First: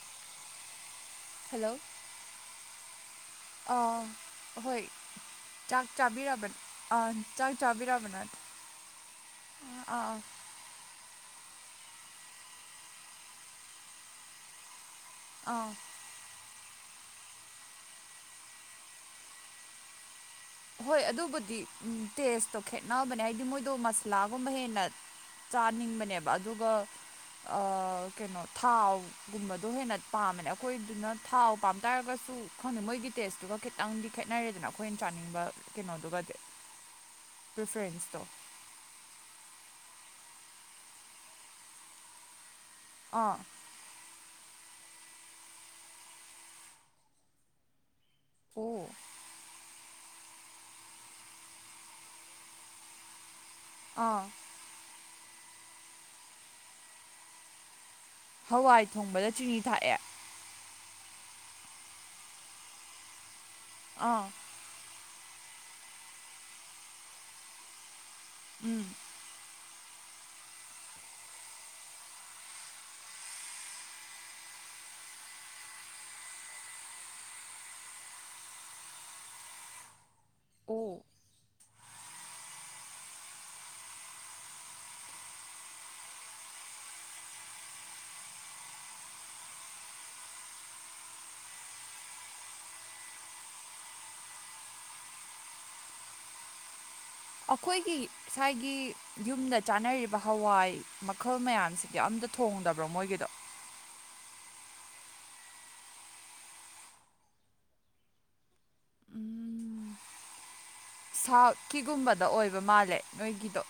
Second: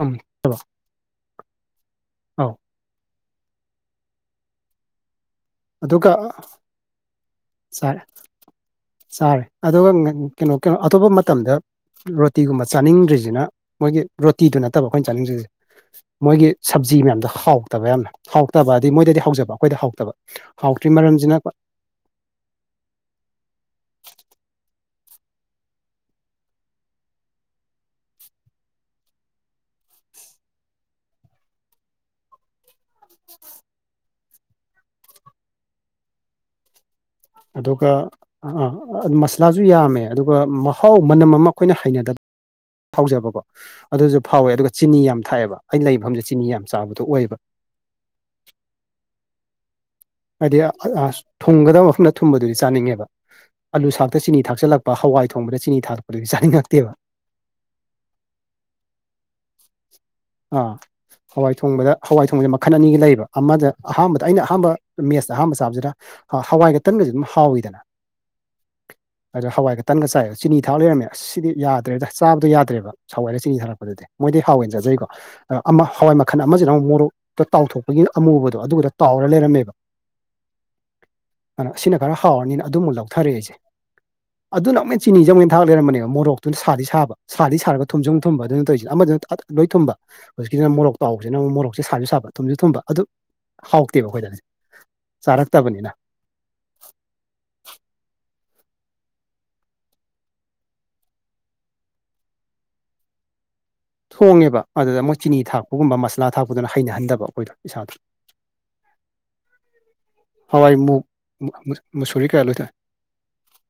ꯑꯝ ꯍꯜꯂꯣ ꯑꯧ ꯑ ꯑꯍꯣꯏ ꯆꯥꯛ ꯑꯗꯨꯒ ꯆꯥꯕꯤꯔꯕꯟ ꯑꯥ ꯆꯥꯛ ꯆꯥꯔꯦ ꯆꯥꯕꯤꯔꯕ ꯅꯠ ꯆꯥꯔꯦ ꯑꯗꯨꯒ ꯑꯥ ꯀꯩꯅꯣ ꯇꯣ ꯑꯇꯣꯞꯄ ꯃꯇꯝꯗ ꯔꯣꯇꯤꯒꯨꯝꯕ ꯆꯥꯅꯤꯡꯗ꯭ꯔꯤꯖꯤꯅ ꯃꯣꯏꯒꯤ ꯔꯣꯇꯤꯗꯨꯅꯠ ꯇꯕ ꯑꯩꯈꯣꯏꯟ ꯆꯥꯅꯤꯡꯗ꯭ꯔꯤꯖꯤ ꯑꯥ ꯃꯣꯏꯒꯤ ꯁꯞꯖꯤ ꯃꯌꯥꯝꯗꯣ ꯍꯥꯎꯇꯕ ꯌꯥꯝꯅ ꯍꯥꯎꯇꯕ ꯑꯗꯤ ꯃꯣꯏꯗꯗꯤ ꯍꯥꯎꯖꯕ ꯑꯈꯣꯏꯗ ꯍꯥꯎꯇꯕ ꯍꯥꯎꯇ꯭ꯔꯤ ꯍꯣꯏ ꯃꯔꯝꯁꯤꯅ ꯑꯗꯨꯕꯨꯗꯤ ꯎꯝ ꯇꯦꯁꯇꯣ ꯈꯦꯠꯅꯕꯅꯦ ꯍꯥꯏꯗꯤ ꯃꯣꯏꯗꯣ ꯃꯁꯂꯥꯒꯨꯝꯕ ꯍꯦꯟꯅ ꯆꯥꯅꯤꯡꯕꯅꯦꯕ ꯑꯗꯨꯒ ꯑ ꯀꯩꯅꯣ ꯊꯥꯎ ꯒꯨꯝꯕꯗꯣ ꯍꯦꯟꯅ ꯄꯥꯝꯕꯅꯦ ꯑꯈꯣꯏꯗꯨꯅ ꯊꯥꯎ ꯄꯥꯝ ꯇꯥꯔꯒꯁꯨ ꯈꯪꯗꯦ ꯃꯣꯏꯒꯤ ꯇꯦꯁ ꯗꯨꯒ ꯈꯤꯇꯪꯗꯤ ꯈꯦꯠꯅꯔꯦꯗꯅ ꯑꯈꯣꯏꯅ ꯆꯥꯅꯤꯡꯕ ꯀꯩꯅꯣꯗꯨꯒꯗꯤ ꯑꯗꯨꯒ ꯄ꯭ꯔꯤꯐꯔꯦꯟꯁꯇꯣ ꯑꯥ ꯃꯁꯂꯥꯖꯨ ꯌꯥꯝꯃꯦ ꯑꯗꯨꯒ ꯃꯍꯥꯎ ꯃꯅꯝ ꯑꯃ ꯑꯩꯈꯣꯏꯅ ꯍꯩꯅꯗꯕ ꯑꯥ ꯐꯥꯎꯖꯕꯀꯣ ꯑꯗꯨꯖꯨ ꯐꯥꯎꯋꯦ ꯑꯗꯨꯒ ꯆꯤꯅꯤ ꯌꯥꯝ ꯊꯥꯛꯑꯦꯕ ꯑꯩꯅ ꯂꯩ ꯃꯐꯝꯖꯦ ꯆꯤꯅꯤ ꯌꯥꯝ ꯆꯥꯕꯗꯣ ꯑꯣꯏꯕ ꯑꯣ ꯍꯥꯏꯗꯤ ꯑ ꯑꯁ ꯊꯨꯝꯒꯗꯕ ꯃꯐꯝꯗ ꯊꯨꯝꯕꯗꯨꯗꯤ ꯆꯥꯅꯤꯡꯉꯦꯕ ꯑꯂꯨ ꯑꯥ ꯁꯥꯛꯇ ꯆꯤꯅꯤ ꯊꯥꯛꯆꯜꯂꯛ ꯄ ꯍꯋꯥꯏ ꯊꯣꯡꯕꯗ ꯆꯤꯅꯤ ꯊꯥꯂꯛꯄꯗꯨꯗꯤ ꯆꯥꯅꯤꯡꯉꯛꯇꯦꯕ ꯍꯋꯥꯏ ꯊꯣꯡꯕꯗ ꯆꯤꯅꯤ ꯊꯥꯛꯑꯦ ꯑꯥ ꯍꯋꯥꯏ ꯊꯣꯡꯕꯗ ꯍꯋꯥꯏ ꯊꯣꯡꯕꯖꯦ ꯃꯈꯟ ꯑꯅꯤꯒꯤ ꯂꯩꯕ ꯑꯃꯗ ꯑꯥ ꯑꯍꯥꯝꯕꯗ ꯑꯩꯅ ꯑꯍꯥꯝꯕ ꯃꯦꯠꯁ ꯑꯍꯥꯥꯝꯕ ꯆꯥꯕꯖꯤꯅ ꯍꯋꯥꯏꯒ ꯇꯟꯒꯖꯤ ꯑꯗꯨꯝ ꯍꯥꯎꯋꯤꯗꯅ ꯎꯝ ꯑꯗꯣ ꯍꯋꯥꯏꯒ ꯇꯟꯒ ꯆꯥꯏꯑꯦꯕ ꯆꯤꯅꯤ ꯊꯥꯛ ꯂꯩꯔꯝꯃꯦ ꯑꯁ ꯁꯤꯗꯤ ꯌꯥꯗ꯭ꯔꯦꯗ ꯆꯥꯕꯗꯣ ꯌꯥꯗ꯭ꯔꯦꯕ ꯍꯧꯋꯥꯏꯗ ꯆꯤꯅꯤ ꯊꯥꯛꯂꯛꯄꯗꯗꯤ ꯃꯣꯏꯗꯤ ꯍꯥꯎꯌꯦꯅ ꯆꯥꯖꯩꯀꯣ ꯑꯃ ꯍꯋꯥꯏ ꯃꯈꯟ ꯑꯃꯖꯤꯅ ꯑꯃꯨꯛ ꯃꯣꯔꯣꯛꯇꯣ ꯇꯥꯎꯊꯣꯛꯄꯒꯤ ꯑꯃꯨꯕꯗꯣ ꯑꯗꯨꯒꯗꯣ ꯇꯥꯎꯔ ꯂꯩꯔꯝꯃꯦꯕ [unintelligible] ꯑꯣ ꯑꯟ ꯑꯁꯤꯅ ꯈꯔ ꯍꯥꯎꯔꯅꯤꯅ ꯑꯗꯨꯃꯨꯛ ꯂꯧꯊꯔꯦ ꯑꯩꯖꯦ ꯑꯗꯨꯅ ꯑꯃꯨꯛ ꯍꯦꯟ ꯆꯤꯅꯤꯖꯤ ꯑꯃꯨꯛ ꯍꯦꯟ ꯊꯥꯛ ꯂꯩꯔꯝꯕꯅꯦꯕ ꯃꯣꯔꯣꯛꯇꯨꯅ ꯁꯥꯗꯤ ꯁꯥꯕ ꯁꯥꯗꯤ ꯁꯥꯔꯒ ꯊꯨꯝꯖꯦ ꯑꯃꯨꯛ ꯊꯨꯝꯕ ꯑꯗꯨꯅꯦ ꯇꯧꯏꯖꯦ ꯑꯃꯗꯨꯅ ꯑꯠ ꯂꯣꯏ ꯊꯨꯝꯕ ꯍꯧꯖꯤꯛꯀꯤꯖꯤꯅ ꯃꯣꯔꯣꯛ ꯇꯥꯎꯕꯖꯤꯅ ꯑꯃꯨꯛ ꯃꯣꯔꯣꯛꯁꯦ ꯁꯥꯖꯨ ꯁꯥꯕ ꯊꯨꯝꯖꯨ ꯊꯨꯝꯕ ꯑꯗꯨ ꯍꯥꯎꯇꯦꯕ ꯑꯈꯣꯏꯗꯗꯤ ꯆꯥꯔꯛꯇꯕꯅꯤꯅ ꯑꯈꯣꯏꯒꯤ ꯁꯥꯏꯒꯤ ꯌꯨꯝꯅ ꯆꯥꯅꯔꯤꯕ ꯍꯋꯥꯏ ꯃꯈꯜ ꯃꯌꯥꯝꯁꯤꯗꯤ ꯑꯝꯇ ꯊꯣꯡꯗꯕ꯭ꯔꯣ ꯃꯣꯏꯒꯤꯗꯣ ꯊꯣꯡꯉꯦꯕ ꯑꯗꯨꯗ ꯃꯣꯏ ꯆꯤꯅꯤ ꯊꯥꯛꯄꯒꯨꯝꯕ ꯃꯁꯂꯥ ꯊꯥꯛꯄꯗꯨꯅ ꯍꯩꯅꯍꯟꯗꯕ ꯑꯈꯣꯏꯗ ꯏꯁꯥꯗ [inaudible] ꯍꯋꯥꯏ ꯃꯨꯛ ꯁꯥꯎꯠꯀꯤꯒꯨꯝꯕꯗ ꯃꯨꯁꯣꯔꯤ ꯀꯌꯥ ꯑꯣꯏꯕ ꯃꯥꯜꯂꯦ ꯅꯣꯏꯒꯤꯗꯣ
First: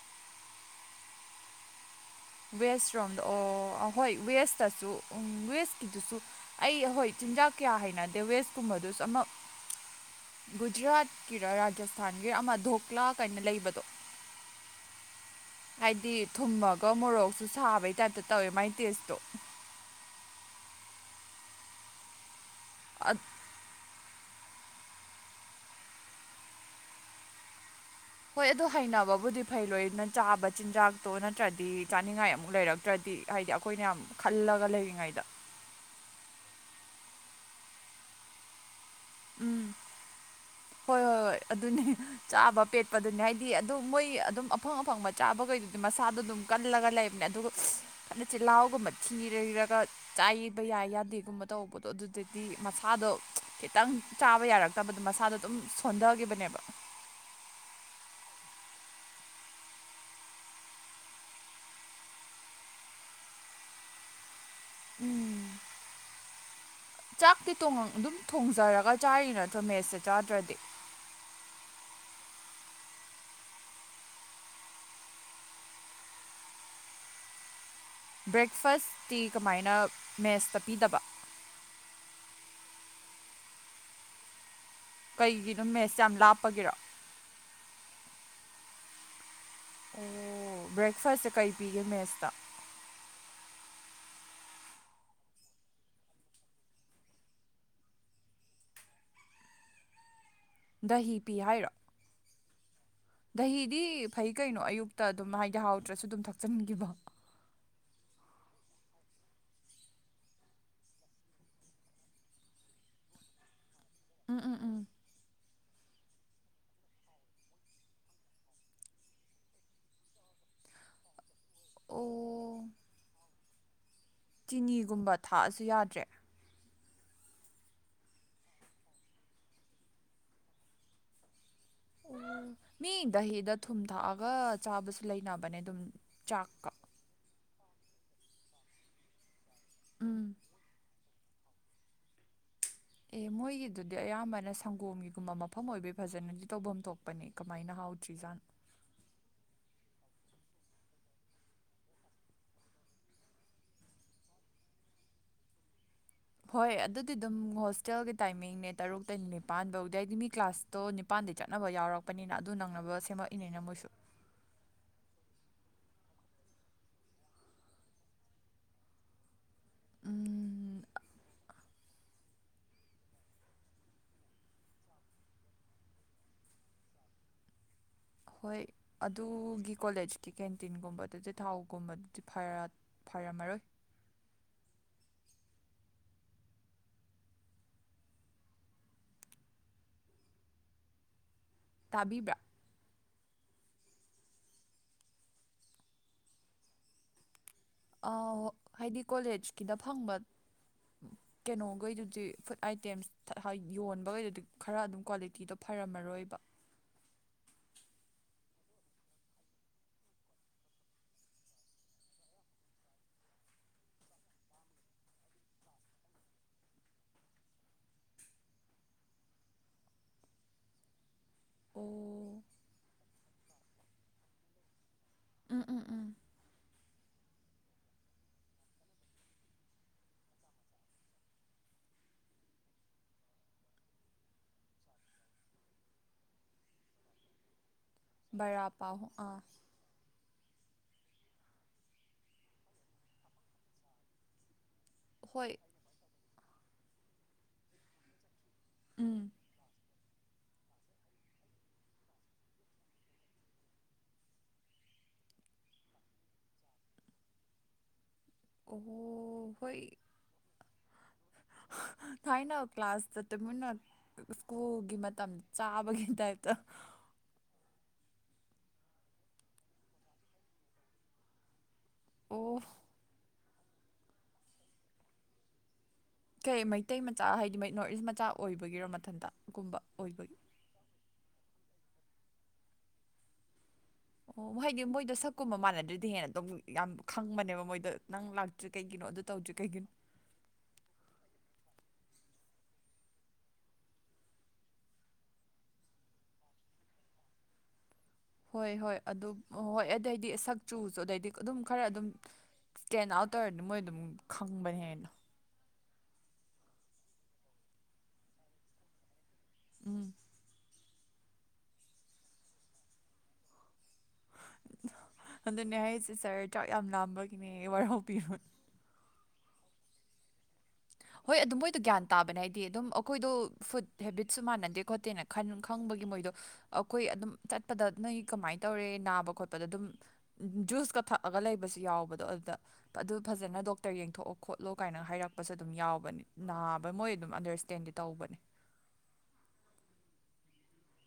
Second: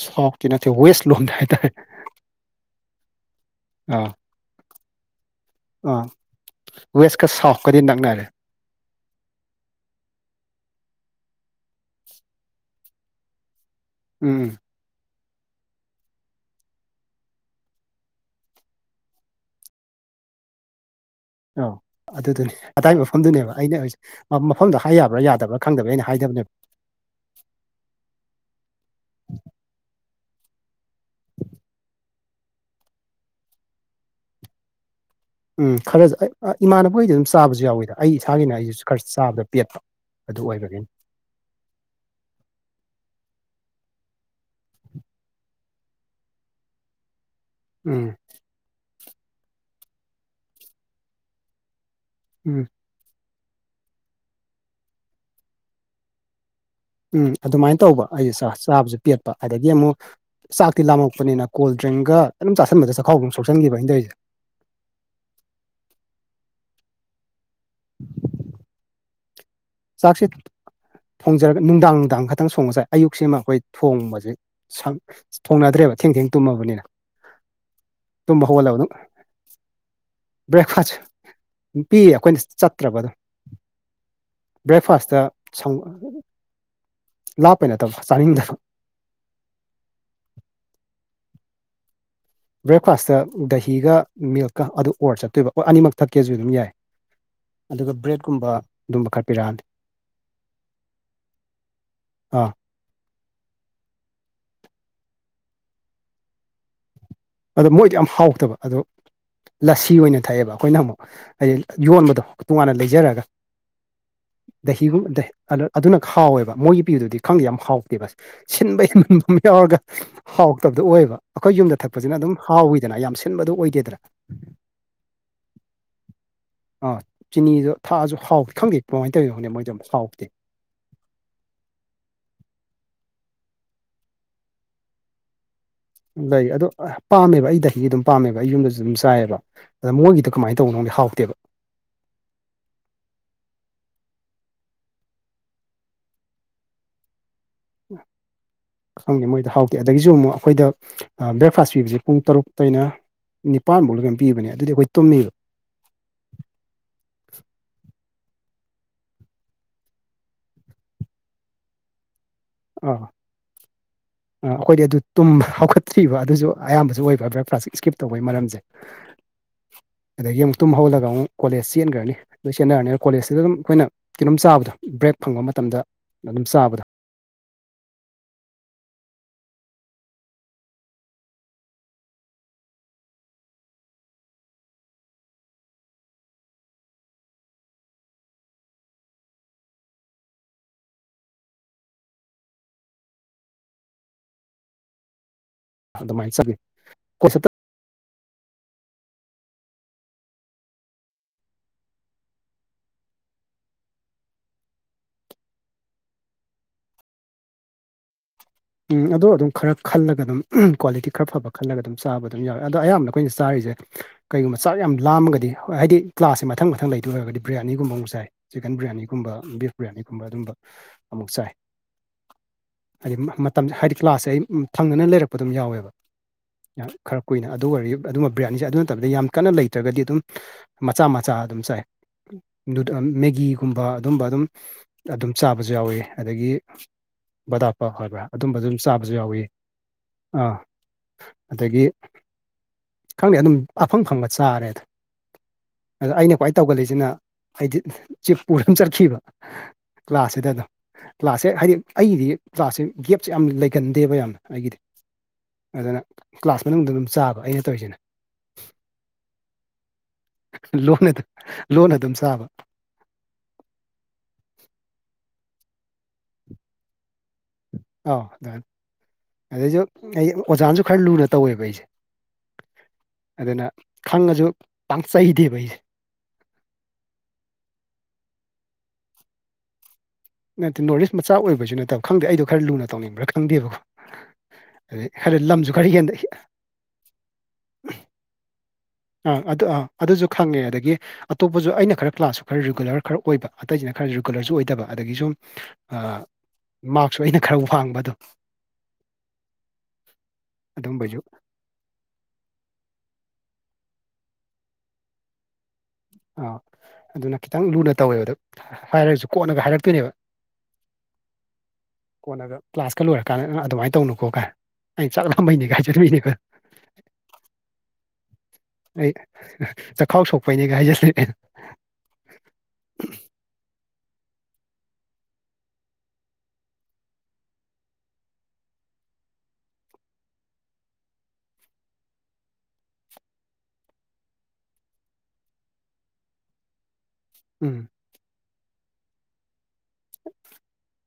ꯁꯣꯎꯠꯀꯤ ꯅꯠꯇꯦ ꯋꯦꯁ ꯂꯣꯝꯗ ꯍꯥꯏꯇꯔꯦ ꯋꯦꯁ ꯐ꯭ꯔꯣꯝꯗ ꯑꯣ ꯑꯥ ꯑꯍꯣꯏ ꯋꯦꯁꯇꯁꯨ ꯎꯝ ꯋꯦꯁ ꯑꯥ ꯀꯤꯗꯨꯁꯨ ꯑꯩ ꯍꯣꯏ ꯋꯦꯁꯀ ꯆꯤꯟꯖꯥꯛ ꯀꯌꯥ ꯁꯥꯎꯠꯀꯗꯤ ꯍꯥꯏꯅꯗꯦ ꯅꯛꯅꯔꯦ ꯋꯦꯁꯀꯨꯝꯕꯗꯨꯁ ꯑꯃ ꯒꯨꯖꯔꯥꯠꯀꯤꯔ ꯔꯥꯖꯁꯊꯥꯟꯒꯤꯔ ꯑꯃ ꯙꯣꯛꯀ꯭ꯂꯥ ꯀꯥꯏꯅ ꯂꯩꯕꯗꯣ ꯎꯝ ꯍꯥꯏꯗꯤ ꯊꯨꯝꯃꯒ ꯃꯣꯔꯣꯛꯁꯨ ꯁꯥꯕꯩ ꯇꯥꯏꯞꯇ ꯇꯧꯋꯦ ꯃꯥꯏ ꯇꯦꯁꯇꯣ ꯑꯧ ꯑꯗꯨꯗꯨꯅꯦ ꯑꯗꯥꯏ‌ ꯑ- ꯃꯐꯝꯗꯨꯅꯦꯕ ꯑꯩꯅ ꯎꯤꯁ ꯃꯥ ꯃꯐꯝꯗꯣ ꯍꯥꯏ ꯌꯥꯕ꯭ꯔꯥ ꯌꯥꯗꯕ꯭ꯔꯥ ꯈꯪꯗꯕ꯭ꯔ ꯑꯩꯅ ꯍꯥꯏꯗꯕꯅꯦꯕ ꯍꯣꯏ ꯑꯗꯣ ꯍꯩꯅꯕꯕꯨꯗꯤ ꯐꯩ ꯂꯣꯏꯅ ꯆꯥꯕ ꯆꯤꯟꯖꯥꯛꯇꯣ ꯅꯠꯇ꯭ꯔꯗꯤ ꯆꯥꯅꯤꯡꯉꯥꯏ ꯑꯃꯨꯛ ꯂꯩꯔꯛ ꯅꯠꯇ꯭ꯔꯗꯤ ꯍꯥꯏꯗꯤ ꯑꯈꯣꯏꯅ ꯌꯥꯝ ꯈꯜꯂꯒ ꯂꯩꯔꯤꯉꯩꯗ ꯎꯝ ꯈꯔꯖ ꯑꯩ ꯑ ꯏꯃꯥꯟꯅꯕ ꯍꯣꯏꯗꯤ ꯑꯗꯨꯝ ꯆꯥꯕꯖꯨ ꯌꯥꯎꯋꯤꯗ ꯑꯩ ꯏꯁꯥꯒꯤꯅ ꯑꯩꯁꯤꯁꯨ ꯈꯔ ꯆꯥꯕꯗ ꯎꯝ ꯄꯦꯠꯄ ꯑꯗꯨ ꯑꯣꯏꯕꯅꯤ ꯍꯣꯏ ꯍꯣꯏ ꯑꯣꯏ ꯑꯗꯨꯅꯤ ꯆꯥꯕ ꯄꯦꯠꯄꯗꯨꯅꯤ ꯍꯥꯏꯗꯤ ꯑꯗꯨ ꯃꯣꯏ ꯑꯗꯨꯝ ꯑꯐꯪ ꯑꯐꯪꯕ ꯆꯥꯕꯈꯩꯗꯨꯗꯤ ꯃꯁꯥꯗꯣ ꯑꯗꯨꯝ ꯀꯜꯂꯒ ꯂꯩꯕꯅꯦ ꯑꯗꯨꯒ ꯎꯝ ꯆꯤꯜꯍꯥꯎꯒꯨꯝꯕ ꯊꯤꯔꯒ ꯆꯥꯏꯕ ꯌꯥꯏ ꯌꯥꯗꯦꯒꯨꯝꯕ ꯇꯧꯕꯗꯣ ꯑꯗꯨꯗꯗꯤ ꯎꯝ ꯃꯁꯥꯗꯣ ꯈꯤꯇꯪ ꯆꯥꯕ ꯌꯥꯔꯛꯇꯕꯗ ꯃꯁꯥꯗꯣ ꯑꯗꯨꯝ ꯁꯣꯟꯊꯈꯤꯕꯅꯦꯕ ꯎꯝ ꯑꯗꯨꯃꯥꯏꯅ ꯇꯧꯕ ꯑꯩꯁꯦ ꯆꯥꯕꯁꯨ ꯄꯦꯠꯄ ꯑꯗꯒꯤ ꯑꯃꯨꯛ ꯆꯥꯛꯇꯤ ꯂꯥꯝꯃꯛꯄꯅꯤꯅ ꯀꯣꯜ ꯗ꯭ꯡꯒ ꯑꯗꯨꯝ ꯆꯥꯁꯟꯕꯗ ꯆꯥꯈꯥꯎ ꯁꯣꯛꯆꯟꯈꯤꯕ ꯑꯩꯅ ꯇꯧꯔꯤꯁꯦ ꯎꯝ ꯆꯥꯛꯀꯤ ꯇꯣꯡꯉ ꯑꯗꯨꯝ ꯊꯣꯡꯖꯔꯒ ꯆꯥꯔꯤ ꯅꯠꯇ꯭ꯔꯣ ꯃꯦꯁꯁꯦ ꯆꯥꯛꯁꯦ ꯆꯥꯗ꯭ꯔꯗꯤ ꯊꯣꯡꯖꯔꯒ ꯅꯨꯡꯗꯥꯡ ꯅꯨꯡꯗꯥꯡ ꯈꯇꯪ ꯊꯣꯡꯉꯆꯥꯏ ꯑꯌꯨꯛꯁꯤꯃ ꯑꯈꯣꯏ ꯊꯣꯡꯕꯖꯦ ꯁꯪ ꯊꯣꯡꯅꯗ꯭ꯔꯦꯕ ꯊꯦꯡ ꯊꯦꯡ ꯇꯨꯝꯃꯕꯅꯤꯅ ꯇꯨꯝꯕ ꯍꯧꯒꯠꯂꯕ ꯑꯗꯨꯝ ꯕ꯭ꯔꯦꯛꯐꯁꯇꯤ ꯀꯃꯥꯏꯅ ꯃꯦꯁꯇ ꯕ꯭ꯔꯦꯛꯐꯥꯁ ꯄꯤꯗꯕ ꯄꯤꯌꯦ ꯑꯩꯈꯣꯏꯅ ꯆꯠꯇ꯭ꯔꯕ ꯑꯗꯨꯝ ꯕꯦꯛꯐꯥꯁ ꯀꯩꯒꯤꯅꯣ ꯃꯦꯁ ꯌꯥꯝ ꯂꯥꯞꯄꯒꯤꯔꯣ ꯂꯥꯞꯄꯩ ꯅꯠꯇꯕ ꯆꯥꯅꯤꯡꯗꯕ ꯑꯣ ꯕ꯭ꯔꯦꯛꯐꯥꯁꯁꯦ ꯀꯩ ꯄꯤꯒꯦ ꯃꯦꯁꯇ ꯕ꯭ꯔꯦꯛꯐꯥꯁꯇ ꯗꯍꯤꯒ ꯃꯤꯜꯛꯀ ꯑꯗꯨ ꯑꯣꯔ ꯆꯠꯇꯣꯏꯕ ꯑꯣ ꯑꯅꯤꯃꯛ ꯊꯛꯀꯦꯖꯨ ꯑꯗꯨꯝ ꯌꯥꯏ ꯑꯗꯨꯒ ꯕ꯭ꯔꯦꯗꯀꯨꯝꯕ ꯑꯗꯨꯝꯕ ꯈꯔ ꯄꯤꯔꯛꯑꯅꯤ ꯗꯍꯤ ꯄꯤ ꯍꯥꯏꯔꯣ ꯑꯥ ꯗꯍꯤꯗꯤ ꯐꯩ ꯀꯩꯅꯣ ꯑꯌꯨꯛꯇ ꯑꯗꯨꯝ ꯍꯥꯏꯗꯤ ꯍꯥꯎꯗ꯭ꯔꯁꯨ ꯑꯗꯨꯝ ꯊꯛꯆꯟꯒꯤꯕ ꯑꯗꯣ ꯃꯣꯏꯗꯣ ꯌꯥꯝ ꯍꯥꯎꯇꯕ ꯑꯗꯣ ꯂꯁꯤ ꯑꯣꯏꯅ ꯊꯛꯑꯦꯕ ꯑꯈꯣꯏꯅ ꯑꯃꯨꯛ ꯍꯥꯏꯗꯤ ꯌꯣꯟꯕꯗꯣ ꯇꯣꯉꯥꯟꯅ ꯂꯩꯖꯔꯒ ꯗꯍꯤꯒꯨꯝꯕ ꯗ ꯑꯗꯨ ꯑꯗꯨꯅ ꯈꯥꯎꯋꯦꯕ ꯃꯣꯏꯒꯤ ꯄꯕꯗꯨꯗꯤ ꯈꯪꯗꯦ ꯌꯥꯝ ꯍꯥꯎꯇꯦꯕ ꯁꯤꯟꯕ ꯍꯦꯃꯝꯕꯃ ꯌꯥꯎꯔꯒ ꯍꯥꯎꯇꯕꯗꯣ ꯑꯣꯏꯕ ꯑꯈꯣꯏ ꯌꯨꯝꯗ ꯑꯣ ꯊꯛꯄꯖꯤꯅ ꯑꯗꯨꯝ ꯍꯥꯎꯋꯤꯗꯅ ꯌꯥꯝ ꯁꯤꯟꯕꯗꯨ ꯑꯣꯏꯗꯦꯗꯅ ꯆꯤꯅꯤꯒꯨꯝꯕ ꯊꯛꯑꯁꯨ ꯌꯥꯗ꯭ꯔꯦ ꯑꯥ ꯆꯤꯅꯤꯗꯣ ꯊꯥꯛꯑꯁꯨ ꯍꯥꯎ ꯈꯪꯗꯦ ꯀꯃꯥꯏꯅ ꯇꯧꯏꯅꯣ ꯈꯪꯗꯦ ꯃꯣꯏꯗꯣ ꯍꯥꯎꯇꯦ ꯑꯣ ꯃꯤ ꯗꯍꯥꯗ ꯊꯨꯝ ꯊꯛꯑꯒ ꯆꯥꯕꯁꯨ ꯂꯩꯅꯕꯅꯦ ꯗꯨꯝ ꯂꯩ ꯑꯗꯣ ꯄꯥꯝꯃꯦꯕ ꯑꯩ ꯗꯍꯤ ꯑꯗꯨꯝ ꯄꯥꯝꯃꯦꯕ ꯑꯩ ꯌꯨꯝꯗꯖꯨ ꯑꯗꯨꯝ ꯆꯥꯏꯌꯦꯕ ꯑꯗ ꯃꯣꯏꯒꯤꯗꯣ ꯎꯝ ꯀꯃꯥꯏ ꯇꯧꯅꯧꯗꯤ ꯍꯥꯎꯇꯦꯕ ꯑꯦ ꯃꯣꯏꯒꯤꯗꯨꯗꯤ ꯑꯌꯥꯝꯕꯅ ꯁꯪꯒꯣꯝꯒꯤꯒꯨꯝꯕ ꯃꯐꯝ ꯑꯣꯏꯕꯩ ꯐꯖꯅꯗꯤ ꯇꯧꯐꯝ ꯊꯣꯛꯄ ꯄꯅꯦ ꯀꯃꯥꯏꯅ ꯍꯥꯎꯇꯤ ꯖꯥꯠꯅꯣ ꯈꯪꯗꯦ ꯃꯣꯏꯗꯣ ꯍꯥꯎꯇꯦ ꯑꯗꯒꯤꯁꯨ ꯑꯃꯨꯛ ꯑꯩꯈꯣꯏꯗ ꯕ꯭ꯔꯦꯛꯐꯥꯁ ꯄꯤꯕꯁꯦ ꯄꯨꯡ ꯇꯔꯨꯛꯇꯩꯩꯅ ꯅꯤꯄꯥꯟꯃꯨꯛ ꯂ ꯀꯩꯅꯣꯝ ꯄꯤꯕꯅꯦ ꯑꯗꯨꯗꯤ ꯑꯩꯈꯣꯏ ꯇꯨꯝꯅꯤꯕ ꯍꯣꯏ ꯑꯗꯨꯗꯤ ꯑꯗꯨꯝ ꯍꯣꯁꯇꯦꯜꯒꯤ ꯇꯥꯏꯃꯤꯡꯅꯦ ꯇꯔꯨꯛꯇꯩ ꯅꯤꯄꯥꯟꯕꯧꯗꯤ ꯍꯥꯏꯗꯤ ꯃꯤ ꯀ꯭ꯂꯥꯁ ꯇꯣ ꯅꯤꯄꯥꯟꯗꯩ ꯆꯠꯅꯕ ꯌꯥꯎꯔꯛꯄꯅꯤꯅ ꯑꯗꯨ ꯅꯪꯅꯕ ꯁꯦꯝꯃꯛꯏꯅꯤꯅ ꯃꯣꯏꯁꯨ ꯑꯈꯣꯏꯗꯤ ꯑꯗꯨ ꯇꯨꯝꯕ ꯍꯧꯈꯠꯇ꯭ꯔꯤꯕ ꯑꯗꯨꯖꯨ ꯑꯌꯥꯝꯕꯖꯨ ꯑꯣꯏꯕ ꯕ꯭ꯔꯦꯛ ꯄ꯭ꯔꯥꯁ ꯀꯤ ꯏꯁꯀꯤꯞ ꯇꯧꯕꯩ ꯃꯔꯝꯖꯦ [inaudible] ꯑꯗꯒꯤ ꯑꯃꯨꯛ ꯇꯨꯝ ꯎꯝ ꯍꯧꯜꯂꯒ ꯑꯃꯨꯛ ꯀꯣꯂꯦꯁ ꯆꯦꯟꯒꯔꯥꯅꯤ ꯑꯗꯂꯣꯏ ꯆꯦꯟꯅꯔꯅꯤ ꯀꯣꯂꯦꯖꯁꯤꯗ ꯑꯗꯨꯝ ꯑꯩꯈꯣꯏꯅ ꯀꯩꯅꯣꯝ ꯑꯗꯨꯝ ꯆꯥꯕꯗꯣ ꯕ꯭ꯔꯦꯛ ꯐꯪꯕ ꯃꯇꯝꯗ ꯑꯗꯨꯝ ꯆꯥꯕꯗꯣ ꯍꯣꯏ ꯑꯗꯨꯒꯤ ꯀꯣꯂꯦꯖꯀꯤ ꯀꯦꯟꯇꯤꯟꯒꯨꯝꯕ ꯑꯗꯨꯗꯤ ꯊꯥꯎꯒꯨꯝꯕꯗꯨꯗꯤ ꯐꯔ ꯐꯔꯝꯃꯔꯣꯏ ꯇꯥꯕꯤꯕ꯭ꯔꯥ ꯑꯗꯨꯃꯥꯏꯅ ꯆꯠꯒꯦ ꯀꯣꯏ ꯁ ꯑꯥꯎ ꯍꯥꯏꯗꯤ ꯀꯣꯂꯦꯁꯀꯤꯗ ꯐꯪꯕ ꯀꯦꯩꯅꯣꯈꯩꯗꯨꯗꯤ ꯐꯨꯗ ꯑꯥꯏꯇꯦꯝꯁ ꯌꯣꯟꯕꯈꯩꯗꯨꯗꯤ ꯈꯔ ꯑꯗꯨꯝ ꯀ꯭ꯋꯥꯂꯤꯇꯤꯗꯣ ꯐꯔꯝꯃꯔꯣꯏꯕ ꯎꯝ ꯑꯗꯣ ꯑꯗꯨꯝ ꯈꯔ ꯈꯜꯂꯒ ꯑꯗꯨꯝ ꯑꯝ ꯀ꯭ꯋꯥꯂꯤꯇꯤ ꯈꯔ ꯐꯕ ꯈꯜꯂꯒ ꯑꯗꯨꯝ ꯆꯥꯕ ꯑꯗꯨꯝ ꯌꯥꯔ ꯑꯗꯣ ꯑꯌꯥꯝꯕꯅ ꯑꯈꯣꯏꯅ ꯆꯥꯔꯤꯖꯦ ꯀꯩꯒꯨꯝꯕ ꯆꯥꯛ ꯌꯥꯝ ꯂꯥꯝꯃꯒꯗꯤ ꯍꯣꯏ ꯍꯥꯏꯗꯤ ꯀ꯭ꯂꯥꯁꯁꯦ ꯃꯊꯪ ꯃꯊꯪ ꯂꯩꯇꯣꯏ ꯑꯣꯏꯔꯒꯗꯤ ꯕ꯭ꯔꯤꯌꯥꯅꯤꯒꯨꯝꯕ ꯑꯃꯨꯛ ꯆꯥꯏ ꯆꯤꯛꯀꯟ ꯕꯤꯔꯌꯥꯅꯤꯒꯨꯝꯕ ꯕꯤꯐ ꯕꯤꯔꯌꯥꯅꯤꯒꯨꯝꯕ ꯑꯗꯨꯝꯕ ꯑꯃꯨꯛ ꯆꯥꯏ ꯑꯣ ꯍꯥꯏꯗꯤ ꯃ ꯃꯇꯝꯖꯦ ꯍꯥꯏꯗꯤ ꯀ꯭ꯂꯥꯁꯁꯦ ꯑꯝ ꯊꯪꯅꯅ ꯂꯩꯔꯛ ꯑꯗꯨꯝ ꯎꯝ ꯎꯝ ꯌꯥꯎꯋꯦꯕ ꯎꯝ ꯈꯔ ꯀꯨꯏꯅ ꯑꯗꯨ ꯑꯣꯏꯔꯗꯤ ꯑꯗꯨꯝꯕ ꯕ꯭ꯔꯥꯟꯅꯤꯁꯦ ꯑꯗꯨ ꯅꯠꯇꯕꯗ ꯌꯥꯝ ꯀꯟꯅ ꯂꯩꯇ꯭ꯔꯒꯗꯤ ꯑꯗꯨꯝ ꯃꯆꯥ ꯃꯆꯥ ꯑꯗꯨꯝ ꯆꯥꯏ ꯃꯦꯒꯤꯒꯨꯝꯕ ꯑꯗꯨꯝꯕ ꯑꯗꯨꯝ ꯑꯗꯨꯝ ꯆꯥꯕꯁꯨ ꯌꯥꯎꯋꯤ ꯑꯗꯒꯤ ꯕꯗꯥꯞꯄ ꯍꯣꯏ ꯑꯗꯨꯝꯕ ꯕꯔꯥ ꯑꯗꯨꯝ ꯄꯥꯎ ꯆꯥꯕꯁꯨ ꯑꯥ ꯌꯥꯎꯏꯤ ꯑꯥ ꯑꯗꯒꯤ ꯈꯪꯗꯦ ꯑꯗꯨꯝ ꯑꯐꯪ ꯐꯪꯕ ꯆꯥꯔꯦꯗ ꯍꯣꯏ ꯑꯗ ꯑꯩꯅ ꯈ꯭ꯋꯥꯏ ꯇꯧꯒꯜꯂꯤꯏꯁꯤꯅ ꯍꯥꯏꯗꯤ ꯄꯨꯔꯝ ꯆꯠꯈꯤꯕ ꯎꯝ ꯀ꯭ꯂꯥꯁꯁꯤꯗ ꯑꯗ ꯀ꯭ꯂꯥꯁꯁꯦ ꯍꯥꯏꯗꯤ ꯑꯩꯒꯤꯗꯤ ꯀ꯭ꯂꯥꯁꯁꯦ ꯒꯦꯞꯁꯦ ꯌꯥꯝ ꯂꯩꯒꯟꯗꯦꯕ ꯌꯥꯝꯅ ꯑꯩꯒꯤꯗꯤ ꯑꯗꯨꯅ ꯀ꯭ꯂꯥꯁ ꯃꯅꯨꯡꯗ ꯑꯗꯨꯝ ꯆꯥꯕ ꯑꯩꯅ ꯇꯧꯔꯤꯁꯤꯅ ꯑꯣ ꯍꯣꯏ ꯂꯣꯟꯣꯟ ꯈꯥꯏꯅ ꯀ꯭ꯂꯥꯁ ꯇꯃꯅ ꯁ꯭ꯀꯨꯜꯒꯤ ꯃꯇꯝ ꯆꯥꯕꯒꯤ ꯇꯥꯏꯞꯇ ꯑꯧ ꯑꯗꯨ ꯑꯗꯨꯗꯩꯁꯨ ꯑꯩ ꯑꯣꯖꯥꯅꯁꯨ ꯈꯔ ꯂꯨꯅ ꯇꯧꯋꯦꯕ ꯑꯩꯁꯦ ꯑꯣꯐ ꯑꯗꯨꯅ ꯈꯪꯉꯁꯨ ꯄꯥꯡꯆꯩꯗꯦꯕ ꯑꯩꯁꯦ ꯀꯩ ꯃꯩꯇꯩ ꯃꯆꯥ ꯍꯥꯏꯗꯤ ꯃꯩ ꯅꯣꯔꯠ ꯏꯁ ꯃꯆꯥ ꯑꯣꯏꯕꯒꯤꯔꯣ ꯃꯊꯟꯇ ꯒꯨꯝꯕ ꯑꯣꯏꯕꯒꯤ ꯅꯠꯇꯦ ꯅꯣꯔꯠ ꯏꯁ ꯃꯆꯥ ꯑꯣꯏꯕꯁꯨ ꯅꯠꯇꯕ ꯈꯪꯗꯦ ꯑꯩꯗꯣ ꯈꯔ ꯂꯨꯅ ꯇꯧꯅꯤꯡꯕ꯭ꯔꯥ ꯈꯪꯗꯦꯕꯀꯣ ꯑꯣ ꯍꯥꯏꯗꯤ ꯑꯗꯩ ꯃꯣꯏꯗꯣ ꯈꯔ ꯁꯛꯀꯨꯝꯕ ꯂꯝꯁꯨ ꯈꯔ ꯍꯦꯟ ꯃꯥꯟꯅꯗ꯭ꯔꯔꯤꯗꯤ ꯍꯦꯟꯅ ꯑꯗꯨꯝ ꯌꯥꯝ ꯈꯪꯕꯅꯦꯕ ꯃꯣꯏꯗꯣ ꯅꯪ ꯂꯥꯛꯇ꯭ꯔꯤ ꯀꯩꯒꯤꯅꯣ ꯑꯥ ꯇꯧꯗ꯭ꯔꯤ ꯑꯗꯨ ꯑꯥ ꯀꯩꯒꯤꯅꯣ ꯑꯗꯨꯁꯨ ꯈꯪꯉꯦ ꯑꯗꯒꯤ ꯑꯇꯣꯞꯄꯁꯨ ꯑꯩꯅ ꯈꯔ ꯀ꯭ꯂꯥꯁꯁꯨ ꯈꯔ ꯔꯤꯒꯨꯂꯔ ꯈꯔ ꯑꯣꯏꯕ ꯑꯇꯩꯁꯤꯅ ꯈꯔ ꯔꯤꯒꯨꯂꯔꯁꯨ ꯑꯣꯏꯗꯕ ꯑꯗꯒꯤ ꯁꯨꯝ ꯃꯔꯁꯨ ꯑꯩꯅ ꯈꯔ ꯋꯥꯡꯕ ꯑꯗꯣ ꯍꯣꯏ ꯍꯣꯏ ꯑꯗꯨꯝ ꯍꯣꯏ ꯑꯗꯨꯗꯩꯗꯤ ꯁꯛ ꯆꯨꯕꯁꯨ ꯑꯗꯨꯝꯕꯩꯁꯨ ꯑꯗꯨꯗꯩꯗꯤ ꯑꯗꯨꯝ ꯈꯔ ꯑꯗꯨꯝ ꯁ꯭ꯀꯦꯟ ꯑꯥꯎꯠ ꯇꯧꯔꯗꯤ ꯃꯣꯏ ꯑꯗꯨꯝ ꯈꯪꯕꯅꯦ ꯍꯥꯏꯅ ꯑꯥ ꯑꯗꯨꯅ ꯈꯤꯇꯪ ꯂꯨꯅ ꯇꯧꯋꯦꯕꯗ ꯍꯥꯏꯔꯒꯁꯨ ꯀꯣꯠꯂꯒ ꯎꯝ ꯍꯥꯏꯔꯛꯇꯣꯏꯅꯦꯕ ꯀꯣꯟꯅꯒ ꯀ꯭ꯂꯥꯁꯀ ꯂꯣꯏꯔ ꯀꯥꯟꯗ ꯑꯗꯨꯃꯥꯏꯅ ꯇꯧꯅꯨꯀꯣꯒꯥꯏ ꯑꯩꯅ ꯑꯗꯨꯅꯦ ꯆꯠꯂꯝꯝꯕꯩꯅꯦꯒ ꯍꯥꯏꯁꯦ ꯍꯥꯏꯖꯔꯃꯤꯅꯦꯒꯣ ꯁꯥꯔ ꯆꯥꯛ ꯌꯥꯝ ꯂꯥꯝꯕꯒꯤꯅꯦ ꯋꯥꯔꯍꯧꯕꯤꯔꯨꯅꯦ ꯑꯩ ꯆ ꯈꯥꯎ ꯁꯣꯛꯥꯏꯩꯒ ꯍꯣꯏ ꯑꯗꯨ ꯃꯣꯏꯗꯣ ꯒ꯭ꯌꯥꯟ ꯇ ꯇꯥꯕꯅꯦ ꯍꯥꯏꯗꯤ ꯑꯗꯨꯝ ꯑꯩꯈꯣꯏꯗꯣ ꯐꯨꯗ ꯍꯦꯕꯤꯠꯁꯨ ꯃꯥꯟꯅꯗꯦ ꯈꯣꯠꯇꯦꯅꯟ ꯈꯪꯕꯒꯤ ꯃꯣꯏꯗꯣ ꯑꯩꯈꯣꯏ ꯑꯗꯨꯝ ꯆꯠꯄꯗ ꯅꯣꯏ ꯀꯃꯥꯏꯅ ꯇꯧꯔꯦ ꯅꯥꯕ ꯈꯣꯠꯄꯗ ꯑꯗꯨꯝ ꯖꯨꯁꯀ ꯊꯛꯑꯒ ꯂꯩꯕꯁꯨ ꯌꯥꯎꯕꯗꯣ ꯑꯗꯨꯗ ꯑꯗꯨ ꯐꯖꯅ ꯗꯣꯛꯇꯔ ꯌꯦꯡꯊꯣꯛꯑꯣ ꯈꯣꯠꯂꯣ ꯀꯥꯏꯅ ꯍꯥꯏꯔꯛꯄ ꯄꯁꯨ ꯑꯗꯨꯝ ꯌꯥꯎꯕꯅꯤ ꯅꯥꯕ ꯃꯣꯏ ꯑꯗꯨꯝ ꯎꯝ ꯑꯟꯗꯔꯁ꯭ꯇꯦꯟꯗꯤ ꯇꯧꯕꯅꯦ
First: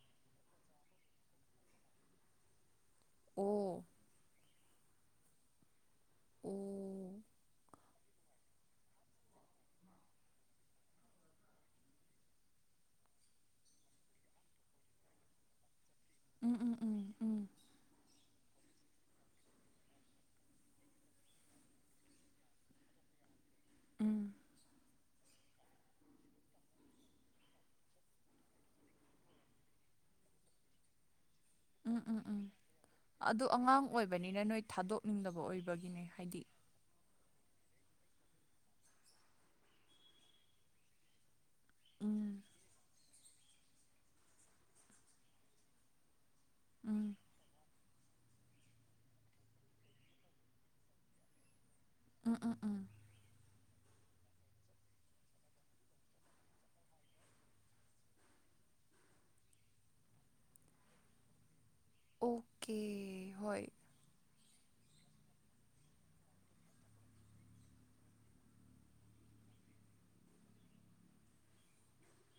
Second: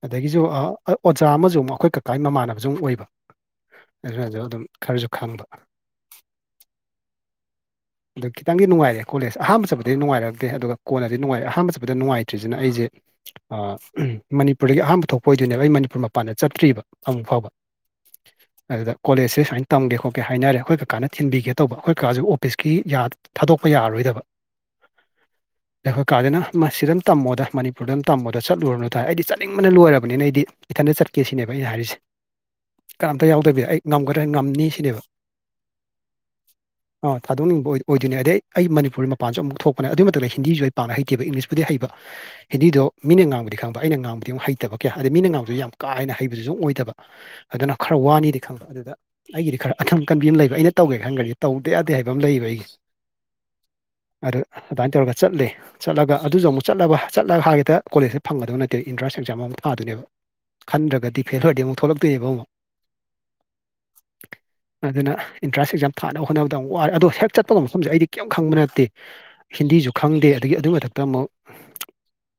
ꯑꯗꯒꯤꯁꯨ ꯑꯣꯖꯥ ꯑꯃꯁꯨ ꯑꯃꯨꯛ ꯑꯩꯈꯣꯏ ꯀꯀꯥꯒꯤ ꯃꯃꯥꯟꯅꯕꯁꯨ ꯑꯃꯨꯛ ꯑꯣꯏꯕ ꯑꯣ ꯑꯗꯨꯅꯁꯨ ꯑꯗꯨꯝ ꯈꯔꯁꯨ ꯈꯪꯕ ꯑꯣ ꯑꯗꯨ ꯈꯤꯇꯪꯗꯤ ꯅꯨꯡꯉꯥꯏꯔꯦ ꯀꯣꯂꯦꯖꯁ ꯑꯍꯥꯟꯕ ꯆꯠꯄꯗꯤ ꯅꯨꯡꯉꯥꯏꯔꯛꯇꯦ ꯑꯗꯨꯒ ꯀꯣꯟꯅꯗꯤ ꯅꯨꯡꯉꯥꯏꯔꯦ ꯑꯍꯥꯟꯕ ꯆꯠꯄꯗ ꯅꯨꯡꯉꯥꯏꯇ꯭ꯁꯤꯅ ꯑꯩꯁꯦ ꯃꯅꯤꯄꯨꯔꯗꯒꯤ ꯑꯍꯥꯟꯕ ꯊꯣꯛꯄ ꯑꯣꯏꯗꯣꯏꯅꯦꯕ ꯑꯩ ꯃꯅꯤꯄꯨꯔ ꯃ ꯄꯥꯟꯅ ꯎꯝ ꯎꯝ ꯆꯠꯇ꯭ꯔꯤꯕ ꯎꯝ ꯑꯃꯨꯛ ꯎꯝ ꯐꯥꯎꯕ ꯑꯗꯨꯗ ꯀꯣꯂꯦꯖꯁꯦ ꯁꯨꯃꯥꯏꯅ ꯇꯝꯒꯦ ꯈꯣꯠꯀꯦ ꯍꯥꯏꯅꯔꯦ ꯑꯩꯈꯣꯏ ꯀꯀꯥꯅ ꯊꯤꯟꯕꯤꯒꯦ ꯇꯧꯕ ꯑꯩꯈꯣꯏ ꯀꯀꯥꯁꯨ ꯑꯣꯐꯤꯁꯀꯤ ꯌꯥ ꯊꯥꯗꯣꯛꯄ ꯌꯥꯔꯔꯣꯏꯗꯕ꯫ ꯎꯝ ꯂꯩꯐ ꯀꯥꯗꯦꯅ ꯃꯁꯤꯗ ꯑꯗꯨꯝ ꯇꯝꯃꯣꯗ ꯃꯅꯤꯄꯨꯔꯗ ꯇꯝꯃꯣꯗ ꯆꯠꯂꯨꯔꯕꯅꯨꯗ ꯑꯩꯗꯤ ꯆꯠꯅꯤꯡꯕꯅ ꯂꯣꯏꯔꯕꯅꯤꯅ ꯑꯩꯗꯤ꯫ ꯏꯊꯟꯇ ꯆꯠꯀꯦ ꯁꯤꯅꯦꯕ ꯑꯩꯅ ꯍꯥꯏꯔꯤꯁꯦ ꯎꯝ ꯎꯝ ꯎꯝ ꯀꯅꯝꯇ ꯌꯥꯎꯗꯕꯤ ꯑꯩ ꯉꯝꯒꯗ꯭ꯔꯥ ꯉꯝꯅꯤ ꯁꯤꯅꯦꯕ꯫ ꯗꯕ ꯑꯣꯏ ꯕꯒꯤꯅꯦ ꯍꯥꯏꯗꯤ ꯑꯥ ꯊꯥꯗꯣꯛꯅꯤꯡꯕ ꯑꯣꯏ ꯑꯣꯏꯗꯣꯏꯅꯦ ꯑꯗꯩ ꯑꯩ ꯃꯅꯤꯄꯨꯔꯤ ꯃꯄꯥꯟꯁꯨ ꯑꯃꯨꯛ ꯊꯣꯛꯄꯅꯦ ꯑꯗꯨꯏ ꯃꯛꯇꯗ ꯍꯤꯟꯗꯤꯁꯨ ꯑꯩ ꯄꯥꯅ ꯍꯩꯇꯦꯕ ꯏꯪꯂꯤꯁ ꯄꯨꯗꯤ ꯍꯩꯕ ꯎꯝ ꯍꯤꯟꯗꯤꯗꯣ ꯃꯤꯅ ꯉꯥꯡꯕꯗꯤ ꯈꯪꯕ ꯑꯩꯅ ꯉꯥꯡꯕꯗꯤ ꯑꯃꯨꯛ ꯍꯩꯇꯕ ꯀꯌꯥ ꯑꯗꯗꯤ ꯃꯤꯅ ꯉꯥꯡꯕꯁꯨ ꯌꯥꯝ ꯀꯥ ꯍꯦꯅ ꯍꯩꯕꯗꯨꯁꯨ ꯑꯣꯏꯗꯕ ꯎꯝ ꯑꯗꯨꯅ ꯈꯔ ꯋꯥꯅꯤꯗꯤ ꯈꯪꯕ ꯑꯗꯨꯗ ꯑꯩꯒꯤꯗꯤ ꯈꯔ ꯑꯅꯝ ꯀꯟꯕꯤ ꯑꯃꯥ ꯂꯩꯕ ꯑꯩꯅ ꯇꯧꯒꯦ ꯈꯟꯈ꯭ꯔꯗꯤ ꯇꯧꯗ ꯌꯥꯗꯦ ꯍꯥꯏꯕ ꯕꯝ ꯎꯝ ꯂꯩꯌꯦꯕ ꯎꯝ ꯑꯩꯒꯤ꯫ [unintelligible] ꯑꯗ ꯑꯗꯨꯃꯥꯏꯅ ꯇꯧꯔꯒ ꯆꯠꯂꯦ꯫ ꯆꯠꯂꯒ ꯑꯗꯨꯁꯨ ꯑꯃꯨꯛ ꯆꯠꯂꯕ ꯆꯠꯂꯒ ꯍꯥ ꯍꯦꯛꯇ ꯀꯣꯂꯦꯖꯇ ꯐꯪꯒꯗꯕ ꯅꯠꯇꯦꯕ ꯏꯟꯇ꯭ꯔꯥꯟꯁ ꯑꯦꯛꯖꯥꯝ ꯑꯃꯨꯛ ꯊꯥꯗꯣꯏꯅꯦꯕ ꯈꯟꯗ꯭ꯔꯒꯗꯤ ꯐꯦꯜ ꯑꯣꯏꯔꯗꯤ ꯑꯃꯨꯛ ꯊꯣꯛꯂꯛꯇꯣꯏꯅꯦꯕ ꯑꯃꯨꯛ꯫ ꯑꯣꯀꯦ ꯍꯣꯏ ꯑꯗꯨꯅ ꯑꯦꯟꯇ꯭ꯔꯥꯟꯁ ꯑꯦꯛꯖꯥꯝ ꯊꯥꯅꯕ ꯍꯣꯠꯅꯕꯗ ꯑꯃꯨꯛ ꯋꯥꯔꯦ ꯑꯗꯣ ꯍꯦꯛ ꯆꯠꯄꯒ ꯃꯐꯝꯁꯦ ꯑꯩꯗꯤ ꯀꯔꯤꯝ ꯈꯪꯕ ꯅꯠꯇꯦ ꯍꯤꯟꯗꯤꯁꯨ ꯈꯪꯗꯦ ꯑꯗꯒꯤ ꯑꯗꯨꯏ ꯃꯊꯛꯇ ꯑꯃꯨꯛ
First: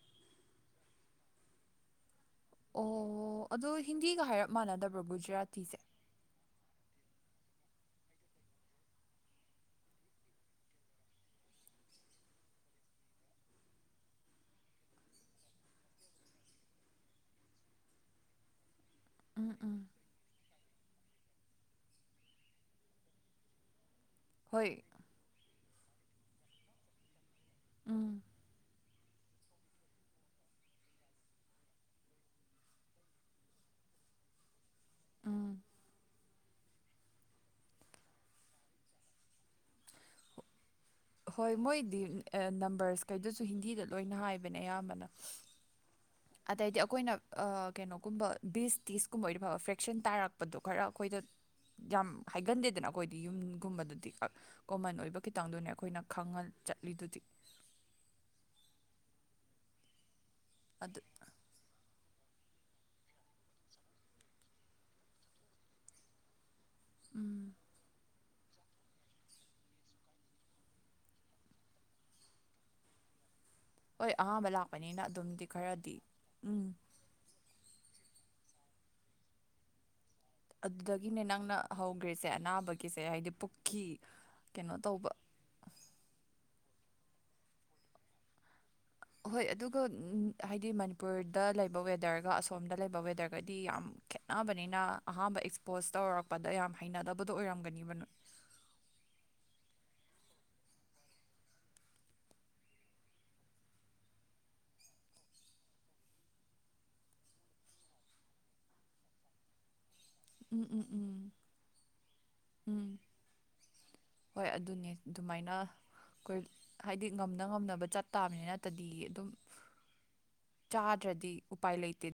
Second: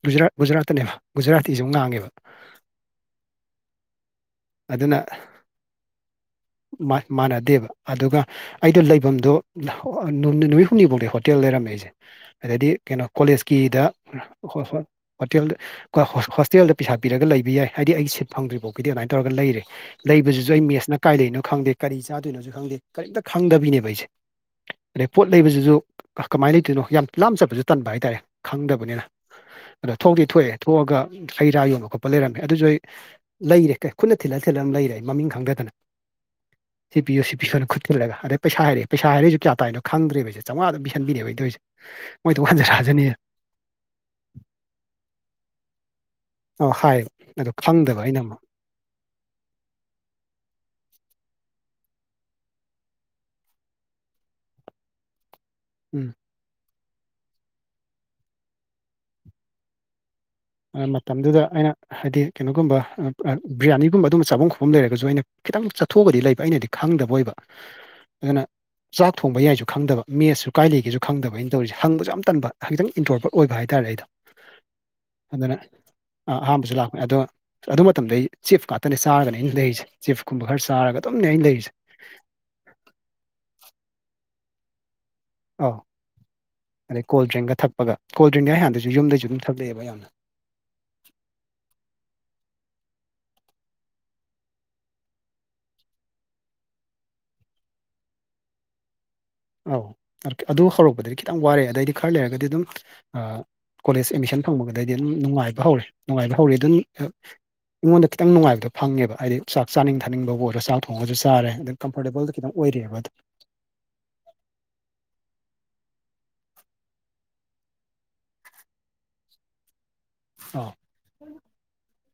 ꯒꯨꯖꯔꯥꯠ ꯒꯨꯖꯔꯥꯠ ꯇꯥꯅꯦꯕ ꯒꯨꯖꯔꯇꯤꯁꯨ ꯑꯃꯨꯛ ꯉꯥꯡꯉꯦꯕ꯫ ꯑꯣ ꯑꯗꯣ ꯍꯤꯟꯗꯤꯒ ꯍꯥꯏꯔꯞ ꯃꯥꯟꯅꯗꯕ꯭ꯔꯣ ꯒꯨꯖꯔꯥꯇꯤꯁꯦ꯫ ꯃꯥ ꯃꯥꯟꯅꯗꯦꯕ ꯑꯗꯨꯒ ꯑꯩꯗꯣ ꯂꯩꯐꯝꯗꯣ ꯅꯨꯃꯤꯠ ꯅꯨꯃꯤꯠ ꯍꯨꯝꯅꯤꯐꯥꯎꯗꯤ ꯍꯣꯇꯦꯜ ꯂꯩꯔꯝꯃꯦ ꯑꯩꯁꯦ꯫ ꯑꯗꯩꯗꯤ ꯀꯩꯅꯣ ꯀꯣꯂꯦꯖꯀꯤꯗ꯫ ꯍꯣꯏ ꯍꯣꯏ ꯍꯣꯇꯦꯜꯗ ꯀ ꯍꯣꯁꯇꯦꯜꯗ ꯄꯩꯁꯥ ꯄꯤꯔꯒ ꯂꯩꯕ ꯌꯥꯏ ꯍꯥꯏꯗꯤ ꯑꯩꯒꯤ ꯁꯤꯠ ꯐꯪꯗ꯭ꯔꯤꯐꯥꯎ ꯀꯗꯤ ꯑꯗꯨꯅꯥꯏ ꯇꯧꯔꯒ ꯎꯝ ꯂꯩꯔꯦ꯫ ꯎꯝ ꯂꯩꯕꯁꯤꯁꯨ ꯑꯩ ꯃꯦꯠꯁꯅ ꯀꯥꯏ ꯂꯩꯔꯤꯅꯣ ꯈꯪꯗꯦ ꯀꯔꯤ ꯆꯥꯗꯣꯏꯅꯣꯁꯨ ꯈꯪꯗꯦ ꯀꯔꯤꯝꯇ ꯈꯪꯗꯕꯤꯅꯦꯕ ꯑꯩꯁꯦ꯫ ꯍꯣꯏ꯫ ꯑꯗꯩ ꯄꯣꯠ ꯂꯩꯕꯁꯤꯁꯨ ꯀꯃꯥꯏꯅ ꯂꯩꯇꯣꯏꯅꯣ ꯌꯥꯝ ꯂꯥꯝ ꯆꯠꯕꯁꯨ ꯇꯟꯕ ꯎꯝ ꯍꯥꯏꯇꯥꯔꯦ ꯈꯪꯗꯕꯅꯤꯅ꯫ ꯑꯗꯣ ꯊꯣꯛꯇꯤ ꯊꯣꯛꯑꯦ ꯊꯣꯛꯑꯒ ꯍꯩ ꯔꯥ ꯌꯣꯟꯕ ꯈꯣꯠꯄ ꯂꯩꯔꯝꯃꯦ ꯑꯗꯨꯁꯨ ꯑꯩ ꯂꯩꯔꯦ ꯀꯩ ꯈꯨꯠꯅ ꯊꯤꯜꯂ ꯊꯤꯜꯂ ꯂꯩꯔꯦ ꯃꯃꯤꯡ ꯎꯝ ꯈꯪꯗꯗꯅ꯫ ꯁꯤꯄꯤꯌꯣ ꯁꯤ ꯂꯄꯤꯌꯣꯅ ꯈꯨꯠꯊꯤꯜꯂꯒ ꯑꯗꯩ ꯄꯩꯁꯥ ꯍꯥꯏꯔꯛꯑꯦ ꯄꯩꯁꯥ ꯍꯥꯏꯔꯛꯏꯁꯨ ꯀꯌꯥ ꯇꯥꯏꯅꯣ꯫ ꯈꯪꯗ꯭ꯔꯦꯕꯁꯦ ꯆꯧꯉꯥ ꯑꯗꯨꯝ ꯄꯤꯁꯟꯕꯤꯅ ꯑꯩꯟ ꯇꯧꯁꯦ ꯃꯣꯏ ꯊꯣꯛꯄ ꯍꯟꯖꯔꯛꯑꯅꯦꯗ꯫ ꯁ ꯍꯤꯟꯗꯤꯗ ꯂꯣꯏꯅ ꯍꯥꯏꯕꯅꯦ ꯑꯌꯥꯝꯕꯅ ꯑꯧ ꯑꯗꯩꯗꯤ ꯑꯩꯈꯣꯏꯅ ꯍꯥꯏꯌꯦꯕ ꯑꯗꯣ ꯑꯥ ꯈꯪꯗꯕ ꯑꯩꯅ ꯀꯩꯅꯣꯒꯨꯝꯕ ꯑꯃꯨꯛ ꯕꯤꯁ ꯇꯤꯁ ꯀꯨꯝꯕ ꯑꯣꯏ ꯐꯕ ꯐ꯭ꯔꯦꯛꯁꯟ ꯇꯥꯔꯛꯄꯗꯣ ꯈꯔ ꯑꯩꯈꯣꯏꯗ ꯌꯥꯝ ꯍꯥꯏꯒꯟꯗꯦꯗꯅ ꯑꯩꯈꯣꯏꯗꯤ ꯌꯨꯝꯒꯨꯝꯕꯗꯗꯤ ꯀꯣꯃꯟ ꯑꯣꯏꯕ ꯈꯤꯇꯪꯗꯅꯦꯕ꯫ ꯎꯝ ꯑꯩꯈꯣꯏꯅ ꯈꯪꯉ ꯆꯠꯂꯤꯗꯨꯗꯤ꯫ ꯑꯗꯨ ꯃꯇꯝꯗꯨꯗ ꯑꯩꯅ ꯍꯥꯏꯗꯤ ꯀꯩꯅꯣꯒꯨꯝꯕ ꯕꯤ꯭ꯔꯌꯥꯅꯤꯒꯨꯝꯕ ꯑꯗꯨꯝꯕ ꯆꯥꯐꯝ ꯈꯣꯠꯐꯝ ꯂꯩꯔꯒꯁꯨ ꯑꯩꯅ ꯈꯤꯇꯪ ꯆꯠꯊꯣꯛꯑꯒꯗꯤ ꯂꯩꯕ ꯑꯩꯅꯗꯤ ꯈꯪꯗꯕ ꯑꯣꯏꯕ ꯎꯝ ꯑꯗꯨꯅ ꯆꯥꯛ ꯊꯣꯡꯕ ꯌꯥꯏꯁꯨ ꯈꯪꯗꯕ ꯃꯦꯠꯁꯨ ꯀꯥꯏ ꯂꯩꯒꯦꯁꯨ ꯈꯪꯗꯕ ꯑꯩꯟ ꯇꯧꯔꯤꯁꯦ ꯍꯪꯕꯁꯨ ꯌꯥꯝ ꯇꯟꯕ ꯍꯥꯈꯤꯛꯇꯪ ꯏꯟꯇꯣꯔꯕꯠ ꯑꯣꯏꯕ ꯍꯥꯏꯇꯥꯔꯦ꯫ ꯑꯩꯗꯣ ꯑꯍꯥꯕ ꯂꯥꯛꯄꯅꯤꯅ ꯑꯗꯨꯝꯗꯤ ꯑꯗꯨꯅ ꯈꯔꯗꯤ ꯎꯝ ꯑꯍꯥꯥꯟꯕꯁꯨ ꯂꯥꯛꯄꯅꯦ ꯑꯗꯣ ꯑꯗꯨ ꯃꯇꯝꯗ ꯑꯩ ꯆꯤꯞ ꯉꯥꯛꯇꯅꯦ ꯆꯥꯔꯒꯅꯤ ꯑꯩꯅ ꯂꯩꯁꯦ꯫ ꯆꯤꯐꯀꯨꯝꯕ ꯈꯔ ꯆꯥꯔꯒ ꯑꯗꯨꯝꯅꯦ ꯑꯩꯅ ꯂꯩꯔꯤꯁꯦ꫰꫰ ꯒ꯭ꯔꯤꯠꯁꯦ ꯑꯅꯥꯕꯒꯤꯁꯦ ꯍꯥꯏꯗꯤ ꯄꯨꯛꯀꯤ ꯀꯩꯅꯣ ꯇꯧꯕ꯫ ꯑꯧ ꯑꯗꯩ ꯀꯣꯜ ꯗ꯭ꯔꯤꯡꯒ ꯊꯛꯄꯒ ꯀꯣꯜ ꯗ꯭ꯔꯤꯡꯗꯤ ꯑꯩ ꯍꯥꯟꯗꯩꯁꯨ ꯌꯨꯝꯗꯩꯁꯨ ꯑꯗꯨꯝ ꯍꯣꯏ ꯑꯗꯨꯒ ꯊꯛꯂꯛꯑꯦꯕ ꯑꯩ ꯌꯥꯝꯅ꯫ ꯎꯝ, ꯍꯥꯏꯗꯤ ꯃꯅꯤꯄꯨꯔꯗ ꯂꯩꯕ ꯋꯦꯗꯔꯒ ꯑꯁꯣꯝꯗ ꯂꯩꯕ ꯋꯦꯗꯔꯒꯗꯤ ꯌꯥꯝ ꯈꯦꯠꯅꯕꯅꯤꯅ ꯑꯍꯥꯥꯟꯕ ꯑꯦꯛꯁꯄꯣꯖ ꯇꯧꯔꯛꯄꯗ ꯌꯥꯝ ꯍꯩꯅꯗꯕꯗꯣ ꯑꯣꯏꯔꯝꯒꯅꯤꯕ ꯅꯣꯏ꯫ ꯑꯧ ꯑꯗꯨ ꯍꯧꯔꯛꯄꯗꯗꯤ ꯈꯤꯇꯪ ꯋꯥꯔꯦ ꯑꯗꯩꯗꯤ ꯈꯔ ꯂꯩꯔꯒꯗꯤ ꯑꯗꯨꯝ ꯀꯣꯂꯦꯖ ꯑꯦꯗꯃꯤꯁꯟ ꯐꯪꯕꯒꯗꯩꯗꯤ ꯑꯗꯨꯝ ꯅꯨꯡꯉꯥꯏꯕ ꯍꯧꯔꯦ ꯅꯨꯡꯉꯥꯏꯕ ꯍꯧꯔꯦ ꯑꯗꯨꯝ ꯑꯩꯉꯣꯟꯗ ꯈꯤꯇꯪ ꯅꯨꯡꯉꯥꯏꯕꯗꯣ ꯐꯪꯉꯦꯕ ꯍꯥꯏꯗꯤ ꯆꯥꯛ ꯆꯥꯅꯤꯡ ꯊꯥꯅꯤꯡꯕꯕꯨ ꯑꯣꯏꯔ‌ꯣ ꯎꯝ ꯆꯥꯛ ꯎꯝ ꯊ‌ꯣꯡꯉꯒꯁꯨ ꯎꯝ ꯆꯥꯔ‌ꯦ ꯑꯗꯩ ꯀꯝꯐꯣꯔꯇꯦꯕꯜꯗ ꯈꯤꯇꯪ ꯎꯝ ꯑꯣꯏꯔ‌ꯦꯕ ꯍꯣꯏ ꯑꯗꯨꯅꯦ ꯑꯗꯨꯃꯥꯏꯅ ꯑꯩꯈꯣꯏ ꯍꯥꯏꯗꯤ ꯉꯝꯅ ꯉꯝꯅꯕ ꯆꯠꯇꯥꯕꯅꯤꯅ ꯅꯠꯇꯔꯗꯤ ꯑꯗꯨꯝ [inaudible] ꯆꯥꯗ꯭ꯔꯗꯤ ꯎꯄꯥꯏ ꯂꯩꯇꯦ